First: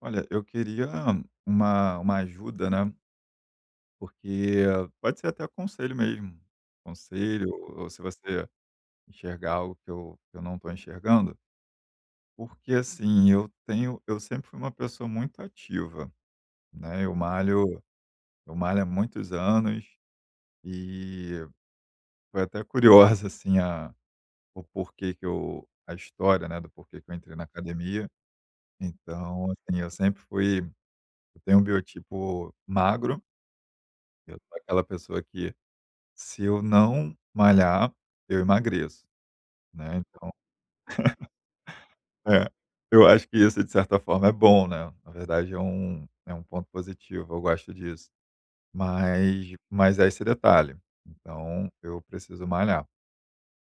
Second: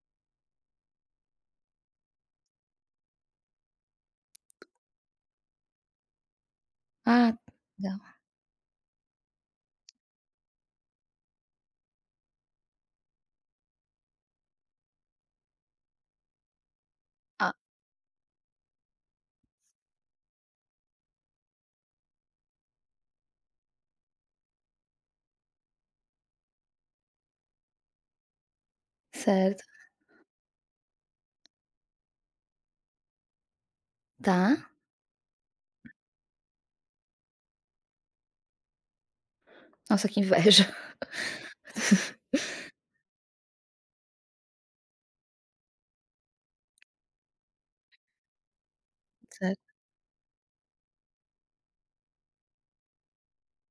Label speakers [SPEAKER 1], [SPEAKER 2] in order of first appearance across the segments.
[SPEAKER 1] Olha, eu queria uma ajuda, né? Porque pode ser até conselho mesmo.
[SPEAKER 2] Ah,
[SPEAKER 1] Conselho, ou
[SPEAKER 2] legal.
[SPEAKER 1] se você enxergar algo que eu não estou enxergando. Porque assim, eu sempre fui uma pessoa muito ativa, né?
[SPEAKER 2] Ah,
[SPEAKER 1] Eu malho há muitos anos e foi até curiosa assim a, o porquê que eu, a história, né, do porquê que eu entrei na academia. Então,
[SPEAKER 2] certo.
[SPEAKER 1] assim, eu tenho um biotipo magro,
[SPEAKER 2] Tá.
[SPEAKER 1] eu sou aquela pessoa que, se eu não malhar, eu emagreço, né,
[SPEAKER 2] Nossa, que
[SPEAKER 1] então
[SPEAKER 2] inveja.
[SPEAKER 1] é, eu acho que isso de certa forma é bom, né, na verdade é um ponto positivo, eu gosto disso. Mas
[SPEAKER 2] Certo.
[SPEAKER 1] mas é esse detalhe, então eu preciso malhar.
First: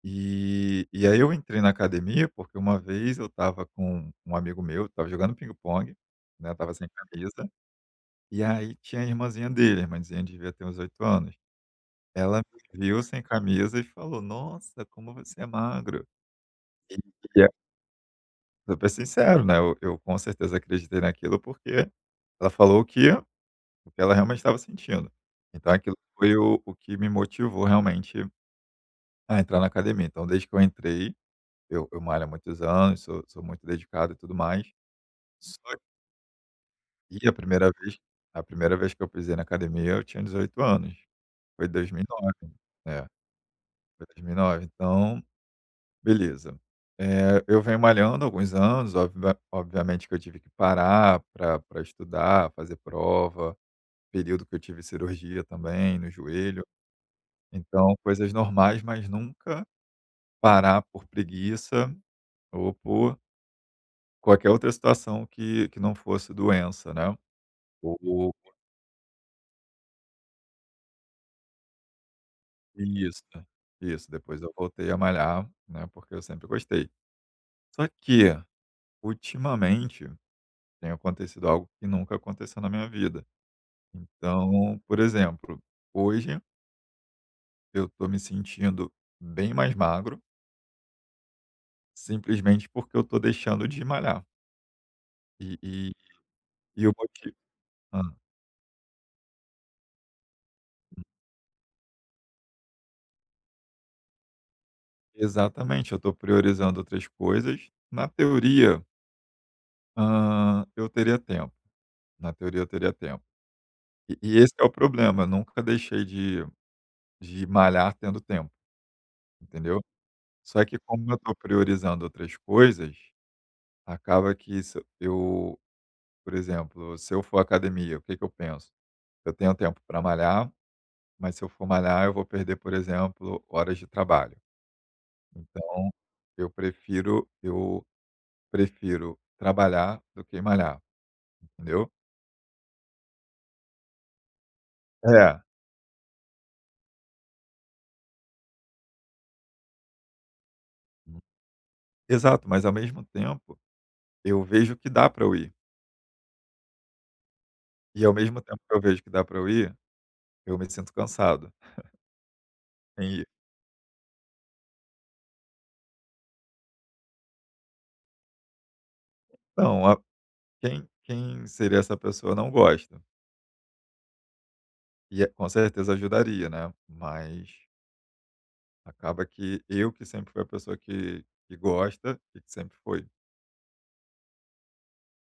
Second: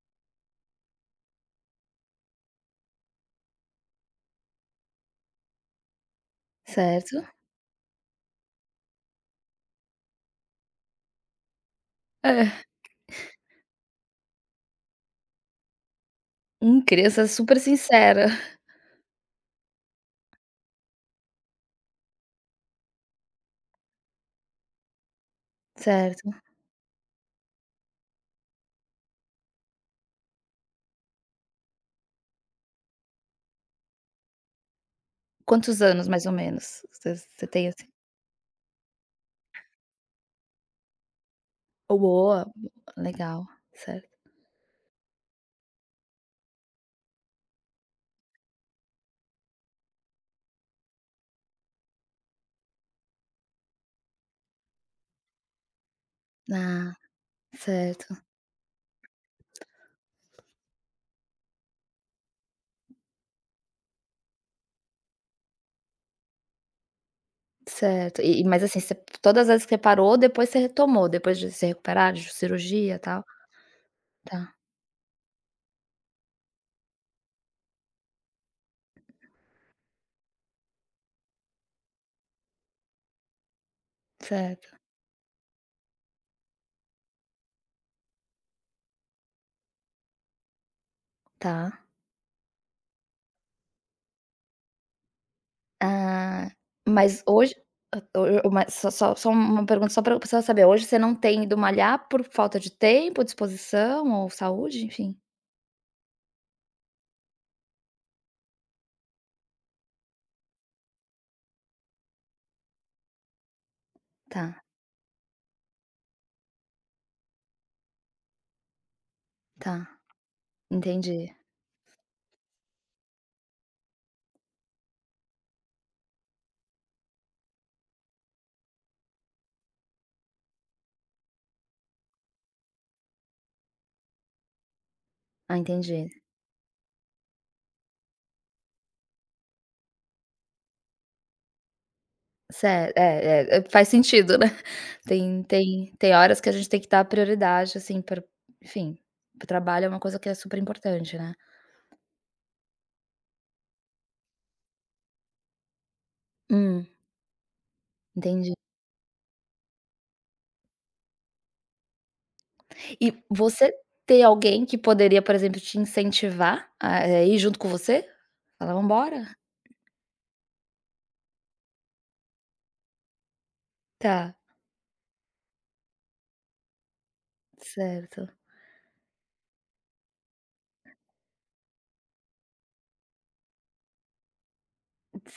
[SPEAKER 1] E aí eu entrei na academia, porque uma vez eu estava com um amigo meu, estava jogando pingue pong, né, tava sem
[SPEAKER 2] Certo.
[SPEAKER 1] camisa, e aí tinha a irmãzinha dele, a irmãzinha devia ter uns 8 anos. Ela me
[SPEAKER 2] É,
[SPEAKER 1] viu sem camisa e falou: "Nossa, como você é magro".
[SPEAKER 2] criança super sincera.
[SPEAKER 1] Super sincero, né, eu com certeza acreditei naquilo, porque ela falou o que ela realmente estava sentindo. Então aquilo
[SPEAKER 2] Certo.
[SPEAKER 1] foi o que me motivou realmente a entrar na academia. Então, desde que eu entrei, eu malho há muitos anos, sou muito dedicado e tudo mais, só
[SPEAKER 2] Quantos anos, mais ou menos, você
[SPEAKER 1] que
[SPEAKER 2] você tem, assim?
[SPEAKER 1] a primeira vez que eu pisei na academia eu tinha 18 anos, foi
[SPEAKER 2] Oh, boa,
[SPEAKER 1] 2009. É,
[SPEAKER 2] legal,
[SPEAKER 1] foi
[SPEAKER 2] certo.
[SPEAKER 1] em dois mil e nove. Então, beleza. Eu venho malhando há alguns anos, obviamente que eu tive que parar para estudar, fazer prova, período que eu tive cirurgia também no joelho,
[SPEAKER 2] Ah,
[SPEAKER 1] então
[SPEAKER 2] certo,
[SPEAKER 1] coisas normais, mas nunca parar por preguiça ou por qualquer outra situação que não fosse doença, né.
[SPEAKER 2] certo.
[SPEAKER 1] Ou
[SPEAKER 2] E mas, assim, você todas as vezes que você parou, depois você retomou, depois de se recuperar de cirurgia, e
[SPEAKER 1] isso,
[SPEAKER 2] tal?
[SPEAKER 1] isso, depois
[SPEAKER 2] Tá,
[SPEAKER 1] eu voltei a malhar, né, porque eu sempre gostei. Só que, ultimamente, tem acontecido algo que nunca aconteceu na minha vida.
[SPEAKER 2] certo.
[SPEAKER 1] Então, por exemplo, hoje eu estou me sentindo bem mais magro,
[SPEAKER 2] Tá.
[SPEAKER 1] simplesmente porque eu estou deixando de malhar. E, e,
[SPEAKER 2] Ah,
[SPEAKER 1] e o
[SPEAKER 2] mas
[SPEAKER 1] motivo.
[SPEAKER 2] hoje
[SPEAKER 1] Ah,
[SPEAKER 2] o mas só uma pergunta só pra saber, hoje você não tem ido malhar por falta de tempo, disposição ou saúde? Enfim.
[SPEAKER 1] exatamente, eu estou priorizando outras coisas. Na teoria, ah, eu teria tempo. Na teoria, eu teria tempo. E
[SPEAKER 2] Tá,
[SPEAKER 1] esse é o problema. Eu nunca deixei de malhar tendo tempo, entendeu?
[SPEAKER 2] tá,
[SPEAKER 1] Só que, como eu
[SPEAKER 2] entendi.
[SPEAKER 1] estou priorizando outras coisas, acaba que isso, eu, por exemplo, se eu for à academia, o que, que eu penso? Eu tenho tempo para malhar, mas se eu for malhar, eu vou perder, por exemplo, horas de trabalho.
[SPEAKER 2] Ah,
[SPEAKER 1] Então,
[SPEAKER 2] entendi.
[SPEAKER 1] eu prefiro trabalhar do que malhar, entendeu?
[SPEAKER 2] Cer é é, é, faz sentido, né.
[SPEAKER 1] É.
[SPEAKER 2] Tem horas que a gente tem que dar prioridade, assim, pra enfim, o trabalho é uma coisa que é super importante, né.
[SPEAKER 1] Exato, mas ao mesmo tempo, eu vejo que dá para eu ir.
[SPEAKER 2] Hum,
[SPEAKER 1] E, ao mesmo
[SPEAKER 2] entendi.
[SPEAKER 1] tempo que eu vejo que dá para eu ir, eu me sinto cansado em
[SPEAKER 2] E
[SPEAKER 1] ir.
[SPEAKER 2] você ter alguém que poderia, por exemplo, te incentivar a, ir junto com você? Falar: "Vamos embora?"
[SPEAKER 1] Não, a quem seria essa pessoa não gosta.
[SPEAKER 2] Tá.
[SPEAKER 1] E é, com certeza ajudaria, né, mas
[SPEAKER 2] Certo.
[SPEAKER 1] acaba que eu, que sempre fui a pessoa que gosta e que sempre foi.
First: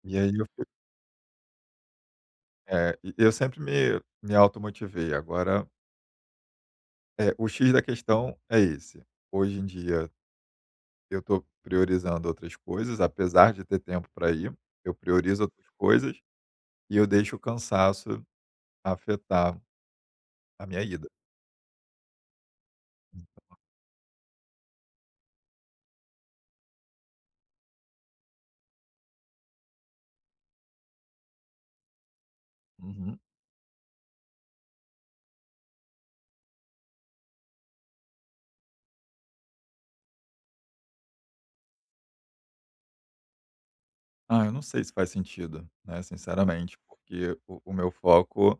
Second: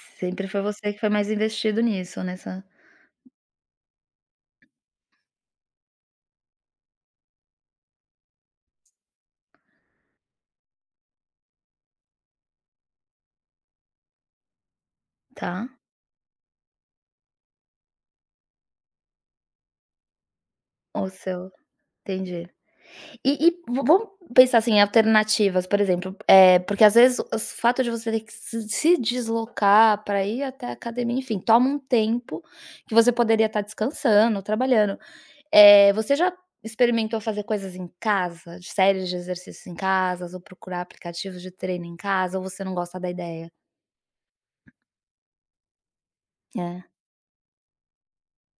[SPEAKER 1] E aí eu
[SPEAKER 2] Sempre foi
[SPEAKER 1] fui,
[SPEAKER 2] você que foi mais investido nisso, nessa
[SPEAKER 1] é, e eu sempre me automotivei. Agora, o X da questão é esse. Hoje em dia eu estou priorizando outras coisas, apesar de ter tempo para ir, eu priorizo outras
[SPEAKER 2] tá.
[SPEAKER 1] coisas e eu deixo o cansaço afetar a minha
[SPEAKER 2] O
[SPEAKER 1] ida.
[SPEAKER 2] seu entendi. E va vamos pensar, assim, em alternativas, por exemplo, é porque às vezes o fato de você ter que se deslocar para ir até a academia, enfim, toma um tempo que você
[SPEAKER 1] Uhum.
[SPEAKER 2] poderia estar descansando, trabalhando. É você já experimentou fazer coisas em casa? De séries de exercícios em casas ou procurar aplicativos de treino em casa ou você não gosta da ideia?
[SPEAKER 1] Ah, eu não sei se faz sentido, né, sinceramente,
[SPEAKER 2] É,
[SPEAKER 1] porque o meu foco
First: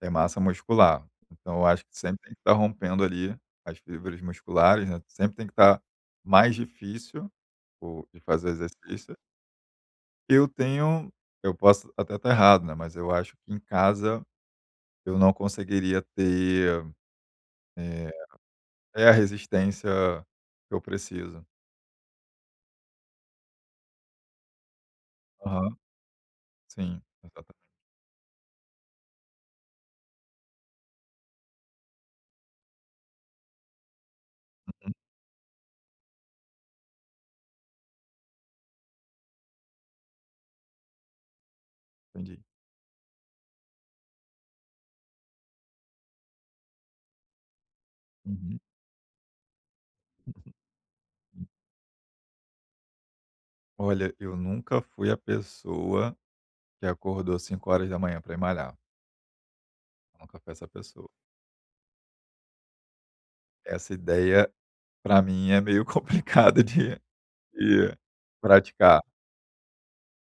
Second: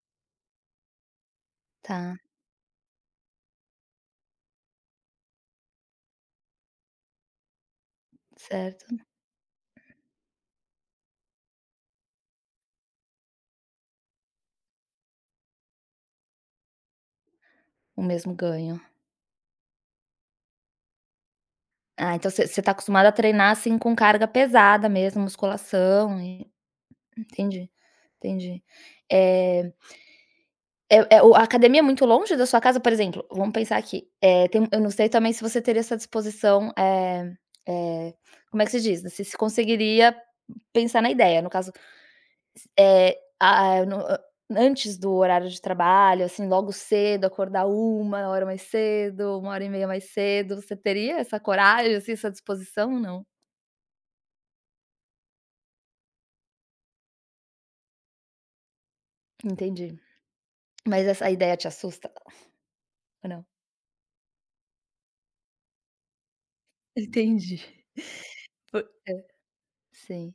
[SPEAKER 1] é massa muscular. Então eu acho que
[SPEAKER 2] tá,
[SPEAKER 1] sempre tem que estar rompendo ali as fibras musculares, né, sempre tem que estar mais difícil. Tipo, de fazer
[SPEAKER 2] certo.
[SPEAKER 1] exercício. Eu tenho eu posso até estar errado, né, mas eu acho que em casa eu não conseguiria ter,
[SPEAKER 2] O
[SPEAKER 1] eh,
[SPEAKER 2] mesmo ganho.
[SPEAKER 1] é a resistência que eu preciso.
[SPEAKER 2] Ah, então você você tá acostumada a treinar, assim, com carga pesada mesmo,
[SPEAKER 1] Aham,
[SPEAKER 2] musculação e
[SPEAKER 1] sim, exatamente.
[SPEAKER 2] entendi, entendi. Eh, É é o a academia é muito longe da sua casa? Por exemplo, vamos pensar aqui, tem eu não
[SPEAKER 1] Hum,
[SPEAKER 2] sei também se você teria essa disposição, eh, como é que se diz? Se se conseguiria pensar na ideia, no caso,
[SPEAKER 1] entendi.
[SPEAKER 2] a no antes do horário de trabalho, assim, logo cedo, acordar uma hora
[SPEAKER 1] Uhum.
[SPEAKER 2] mais cedo, uma hora e meia mais cedo, você teria essa
[SPEAKER 1] Hum.
[SPEAKER 2] coragem, assim, essa disposição ou não?
[SPEAKER 1] Olha, eu nunca fui a pessoa que acordou 5 horas da manhã para ir malhar,
[SPEAKER 2] Entendi.
[SPEAKER 1] eu nunca fui essa
[SPEAKER 2] Mas
[SPEAKER 1] pessoa.
[SPEAKER 2] essa ideia te assusta ou não?
[SPEAKER 1] Essa ideia para mim é meio complicada de
[SPEAKER 2] Entendi.
[SPEAKER 1] de
[SPEAKER 2] Foi
[SPEAKER 1] praticar.
[SPEAKER 2] é, sim.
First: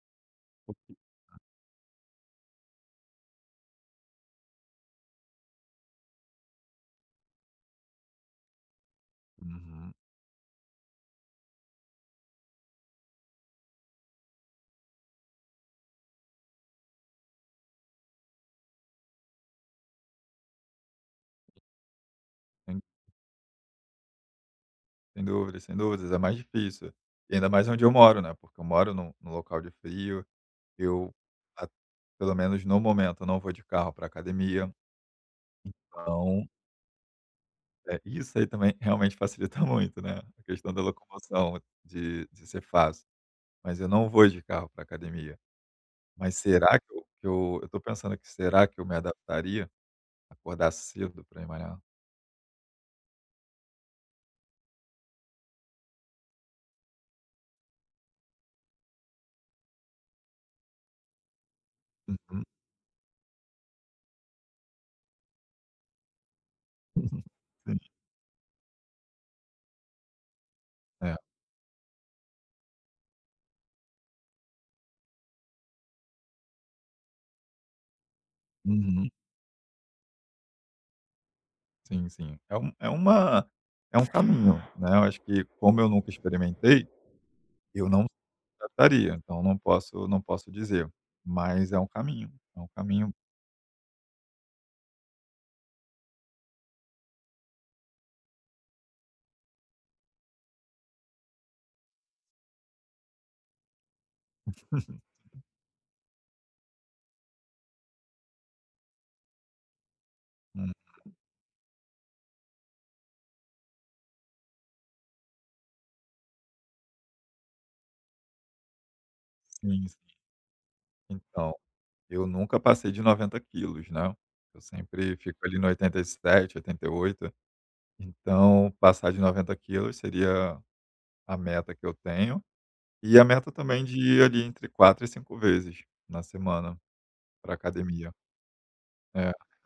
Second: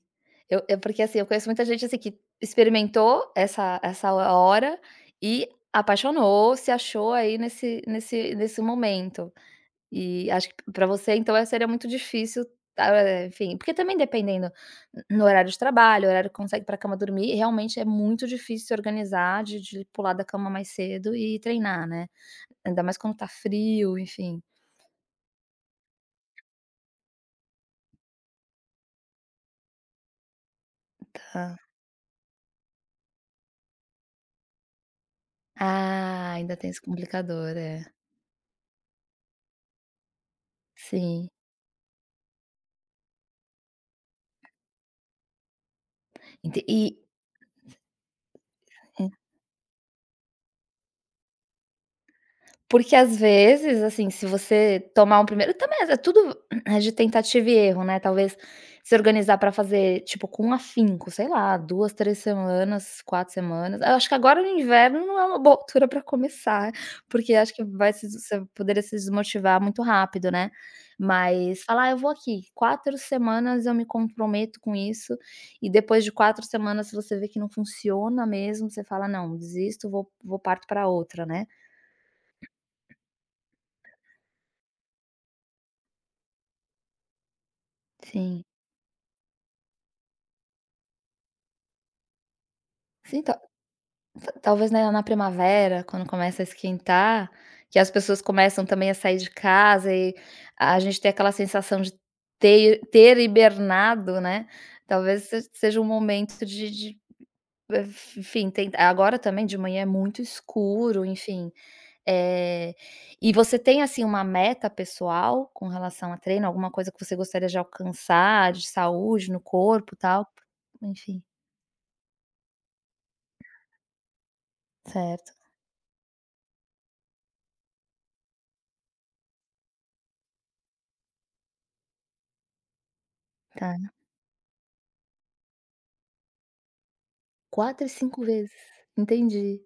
[SPEAKER 2] Eu porque, assim, eu conheço muita gente, assim, que experimentou essa essa hora e apaixonou, se achou aí nesse momento.
[SPEAKER 1] Uhum.
[SPEAKER 2] E acho que para você, então, seria muito difícil, ah, enfim, porque também dependendo no horário de trabalho, horário que consegue para pra cama dormir, realmente é muito difícil se organizar de pular da cama mais cedo e treinar, né. Ainda mais quando tá frio, enfim,
[SPEAKER 1] Sem dúvidas, sem dúvidas, é mais difícil. E ainda mais onde eu moro, né, porque eu moro num local de frio, eu,
[SPEAKER 2] tá.
[SPEAKER 1] a, pelo menos no momento, não vou de carro para academia,
[SPEAKER 2] Ah,
[SPEAKER 1] então,
[SPEAKER 2] ainda tem esse complicador, é.
[SPEAKER 1] isso aí também realmente facilita muito, né, a questão da
[SPEAKER 2] Sim.
[SPEAKER 1] locomoção, de ser fácil. Mas eu não vou de carro para academia. Mas
[SPEAKER 2] Ente
[SPEAKER 1] será
[SPEAKER 2] e
[SPEAKER 1] que eu, que eu tô pensando, que será que eu me adaptaria? A Acordar cedo para ir malhar?
[SPEAKER 2] porque às vezes, assim, se você tomar um primeiro também é tudo é de tentativa e erro, né, talvez se organizar para fazer, tipo, com afinco, sei lá, 2 três
[SPEAKER 1] Uhum.
[SPEAKER 2] semanas, 4 semanas. Eu acho que agora no inverno não é uma boa altura para começar, porque acho que
[SPEAKER 1] Sim,
[SPEAKER 2] vai se você poderia se desmotivar muito rápido, né.
[SPEAKER 1] é.
[SPEAKER 2] Mas falar: "Ah, eu vou aqui, 4 semanas eu me comprometo com isso", e depois de 4 semanas, se você vê que não funciona mesmo, você fala:
[SPEAKER 1] Uhum.
[SPEAKER 2] "Não, desisto, vou parto para outra", né.
[SPEAKER 1] Sim, sim. É um é uma é um caminho, né, eu acho que como eu nunca experimentei, eu não
[SPEAKER 2] Sim.
[SPEAKER 1] trataria, então não posso dizer, mas é um caminho, é um caminho.
[SPEAKER 2] Sim, ta ta talvez na na primavera, quando começa a esquentar, que as pessoas começam também a sair de casa e a gente tem aquela sensação de ter hibernado, né, talvez se seja um momento de, eh, enfim, tem agora também de manhã é muito
[SPEAKER 1] Hum,
[SPEAKER 2] escuro, enfim, eh, e você tem, assim, uma meta pessoal com relação a treino, alguma coisa que você gostaria de alcançar, de saúde no
[SPEAKER 1] sim,
[SPEAKER 2] corpo,
[SPEAKER 1] sim.
[SPEAKER 2] tal? Enfim,
[SPEAKER 1] Então, eu nunca passei de 90 quilos, né, eu sempre
[SPEAKER 2] certo,
[SPEAKER 1] fico ali no oitenta, oitenta e sete, oitenta e oito, então passar de 90 quilos seria a meta que eu tenho, e a meta também
[SPEAKER 2] tá.
[SPEAKER 1] de ir ali entre 4 e 5 vezes na semana para
[SPEAKER 2] Quatro e
[SPEAKER 1] academia.
[SPEAKER 2] cinco vezes,
[SPEAKER 1] É,
[SPEAKER 2] entendi.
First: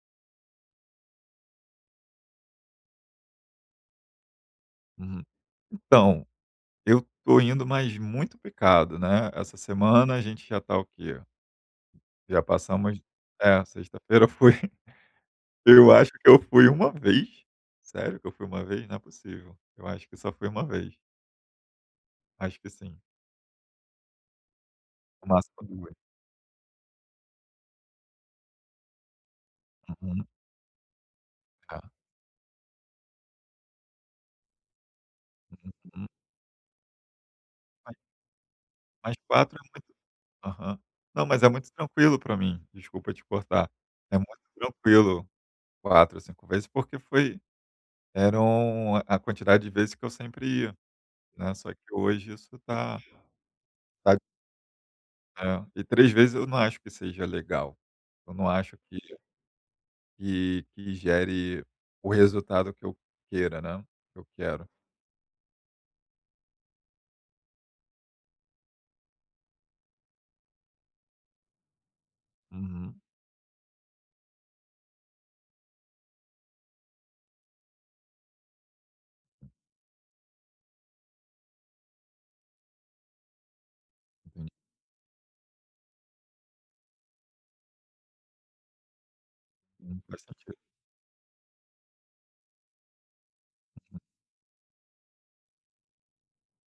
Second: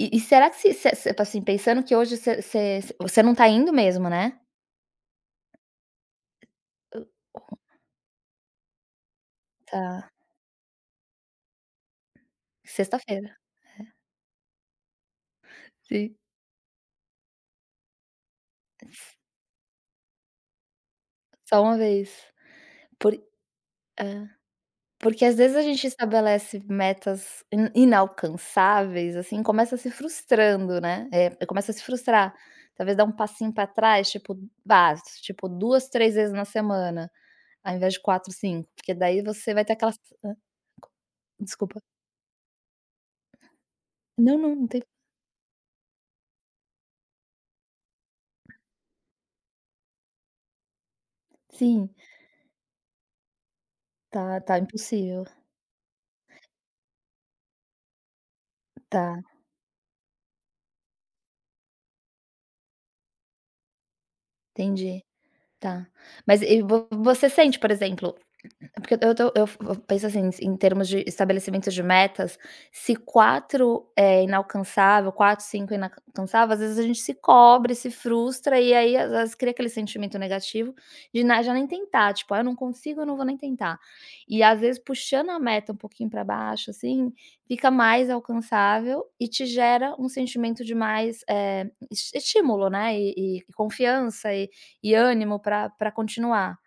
[SPEAKER 2] E será que se tipo assim, pensando que hoje você não tá indo mesmo, né?
[SPEAKER 1] uhum. Então, eu
[SPEAKER 2] Eu-
[SPEAKER 1] tô indo, mas muito picado, né. Essa
[SPEAKER 2] tá,
[SPEAKER 1] semana a gente já tá o quê? Já passamos,
[SPEAKER 2] sexta-feira.
[SPEAKER 1] é, sexta-feira foi, eu acho
[SPEAKER 2] Sim.
[SPEAKER 1] que eu fui uma vez. Sério que eu fui uma vez? Não é possível. Eu acho que só fui uma vez.
[SPEAKER 2] Só uma vez.
[SPEAKER 1] Acho que sim,
[SPEAKER 2] Por hã, porque às
[SPEAKER 1] no
[SPEAKER 2] vezes a
[SPEAKER 1] máximo
[SPEAKER 2] gente
[SPEAKER 1] 2.
[SPEAKER 2] estabelece metas in inalcançáveis, assim, começa se
[SPEAKER 1] Uhum.
[SPEAKER 2] frustrando, né, é, é, começa a
[SPEAKER 1] É.
[SPEAKER 2] se frustrar. Talvez dar um passinho pra trás, tipo, ah, tipo 2
[SPEAKER 1] Uhum.
[SPEAKER 2] três vezes na semana, ao invés
[SPEAKER 1] Mas
[SPEAKER 2] de 4 5, porque
[SPEAKER 1] mas
[SPEAKER 2] daí você
[SPEAKER 1] 4 é
[SPEAKER 2] vai ter
[SPEAKER 1] muito.
[SPEAKER 2] aquela
[SPEAKER 1] Aham. Não, mas é muito
[SPEAKER 2] desculpa.
[SPEAKER 1] tranquilo pra mim, desculpa te cortar. É
[SPEAKER 2] Não,
[SPEAKER 1] muito
[SPEAKER 2] não, não tem
[SPEAKER 1] tranquilo 4, 5 vezes, porque foi, eram a quantidade de vezes que eu sempre ia, né, só que
[SPEAKER 2] sim,
[SPEAKER 1] hoje isso tá.
[SPEAKER 2] tá impossível.
[SPEAKER 1] É, e 3 vezes eu não acho que seja legal. Eu não acho
[SPEAKER 2] Tá,
[SPEAKER 1] que gere o resultado que eu queira, né, que eu quero.
[SPEAKER 2] entendi, tá. Mas e vo você sente, por exemplo, é porque eu tô eu penso assim, em termos de estabelecimento de metas, se
[SPEAKER 1] Uhum,
[SPEAKER 2] 4 é inalcançável, 4 5 é inalcançável, às vezes a gente se cobra se frustra, e aí às vezes cria aquele sentimento negativo de na já nem tentar, tipo: "Ah, eu não consigo, eu não vou nem tentar". E
[SPEAKER 1] entendi.
[SPEAKER 2] às vezes puxando a meta um pouquinho para baixo, assim, fica mais alcançável e te gera um
[SPEAKER 1] Faz sentido.
[SPEAKER 2] sentimento de mais, es estímulo, né, e
[SPEAKER 1] Hum,
[SPEAKER 2] confiança e ânimo para pra continuar.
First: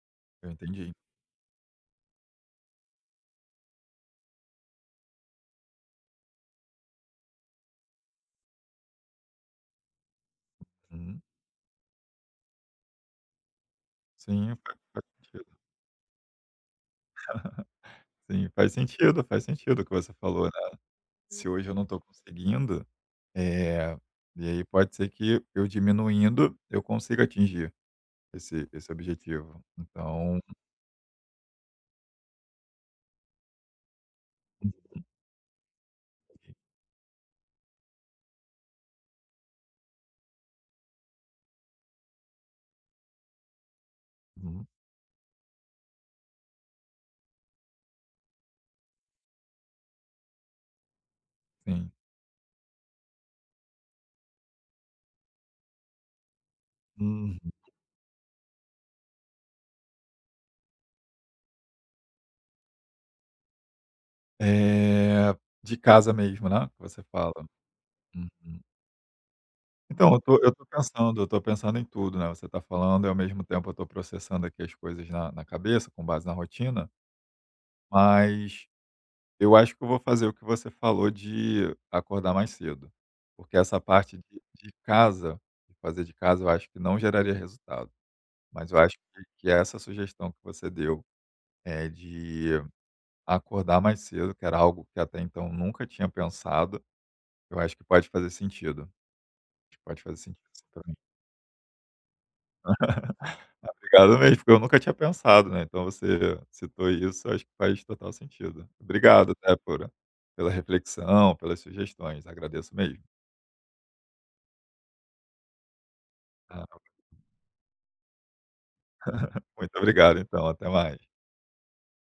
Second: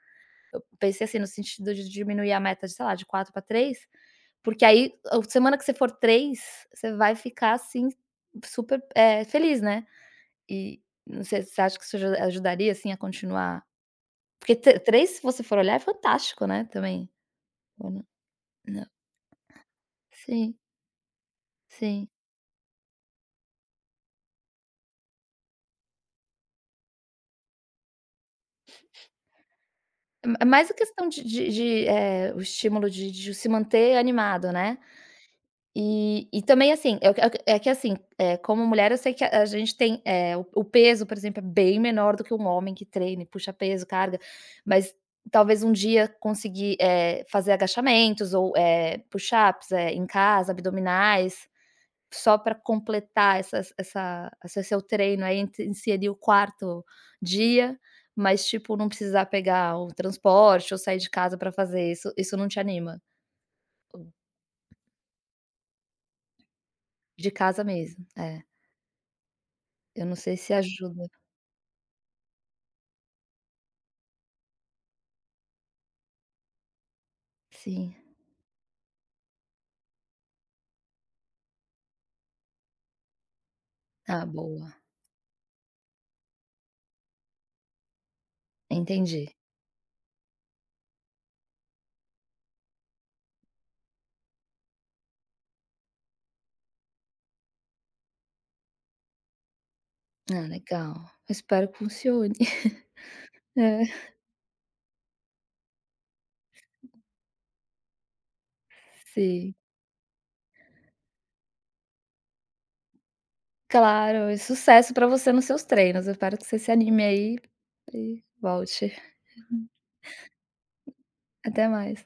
[SPEAKER 1] eu entendi.
[SPEAKER 2] Pensei assim, no sentido de diminuir a meta de, sei lá, de 4 para 3 porque aí a semana que você for 3 você vai ficar assim super, feliz, né. E
[SPEAKER 1] Uhum.
[SPEAKER 2] não sei, você acha que isso aju ajudaria, assim, a continuar? Porque
[SPEAKER 1] Sim,
[SPEAKER 2] tre
[SPEAKER 1] faz
[SPEAKER 2] três, se você
[SPEAKER 1] sentido.
[SPEAKER 2] for olhar, é fantástico, né, também. Ou não?
[SPEAKER 1] Sim,
[SPEAKER 2] Não.
[SPEAKER 1] faz sentido o que você falou,
[SPEAKER 2] Sim,
[SPEAKER 1] né. Se hoje eu não estou
[SPEAKER 2] sim.
[SPEAKER 1] conseguindo, eh, e aí pode ser que, eu diminuindo, eu consiga atingir esse objetivo.
[SPEAKER 2] É ma-
[SPEAKER 1] Então,
[SPEAKER 2] é mais a questão de, o estímulo de se manter animado, né. E também, assim, é o que é assim, como mulher eu sei que a gente tem, o peso, por exemplo, é bem menor do que um homem que treine, puxa peso, carga,
[SPEAKER 1] uhum,
[SPEAKER 2] mas talvez um dia conseguir, fazer agachamentos ou, push-ups, em casa, abdominais,
[SPEAKER 1] sim.
[SPEAKER 2] só para completar essas essa esse seu treino aí, int inserir o quarto
[SPEAKER 1] Hum.
[SPEAKER 2] dia, mas, tipo, não precisar pegar o transporte ou sair de casa para fazer isso, isso não te anima?
[SPEAKER 1] Eh, de casa mesmo, né, que você
[SPEAKER 2] De
[SPEAKER 1] fala.
[SPEAKER 2] casa mesmo, é.
[SPEAKER 1] Uhum.
[SPEAKER 2] Eu
[SPEAKER 1] Então,
[SPEAKER 2] não sei se ajuda.
[SPEAKER 1] eu tô pensando em tudo, né, você tá falando e ao mesmo tempo eu tô processando aqui as coisas na cabeça, com base na rotina,
[SPEAKER 2] Sim.
[SPEAKER 1] mas eu acho que eu vou fazer o que você falou, de acordar mais cedo, porque essa parte
[SPEAKER 2] Ah,
[SPEAKER 1] de
[SPEAKER 2] boa.
[SPEAKER 1] casa, de fazer de casa, eu acho que não geraria resultado, mas eu acho
[SPEAKER 2] Entendi.
[SPEAKER 1] que essa sugestão que você deu, é de acordar mais cedo, que era algo que até então nunca tinha pensado. Eu acho que pode fazer sentido. Acho que pode fazer
[SPEAKER 2] Ah,
[SPEAKER 1] sentido, sim,
[SPEAKER 2] legal.
[SPEAKER 1] também.
[SPEAKER 2] Eu espero que funcione. É,
[SPEAKER 1] Obrigado mesmo, porque eu nunca tinha pensado, né, então você citou isso, acho que faz total sentido. Obrigado
[SPEAKER 2] sim.
[SPEAKER 1] até por pela reflexão, pelas sugestões, agradeço mesmo.
[SPEAKER 2] Claro, e sucesso para você nos seus treinos. Eu espero que você
[SPEAKER 1] Ah,
[SPEAKER 2] se anime aí e volte.
[SPEAKER 1] muito obrigado, então, até mais.
[SPEAKER 2] Até mais.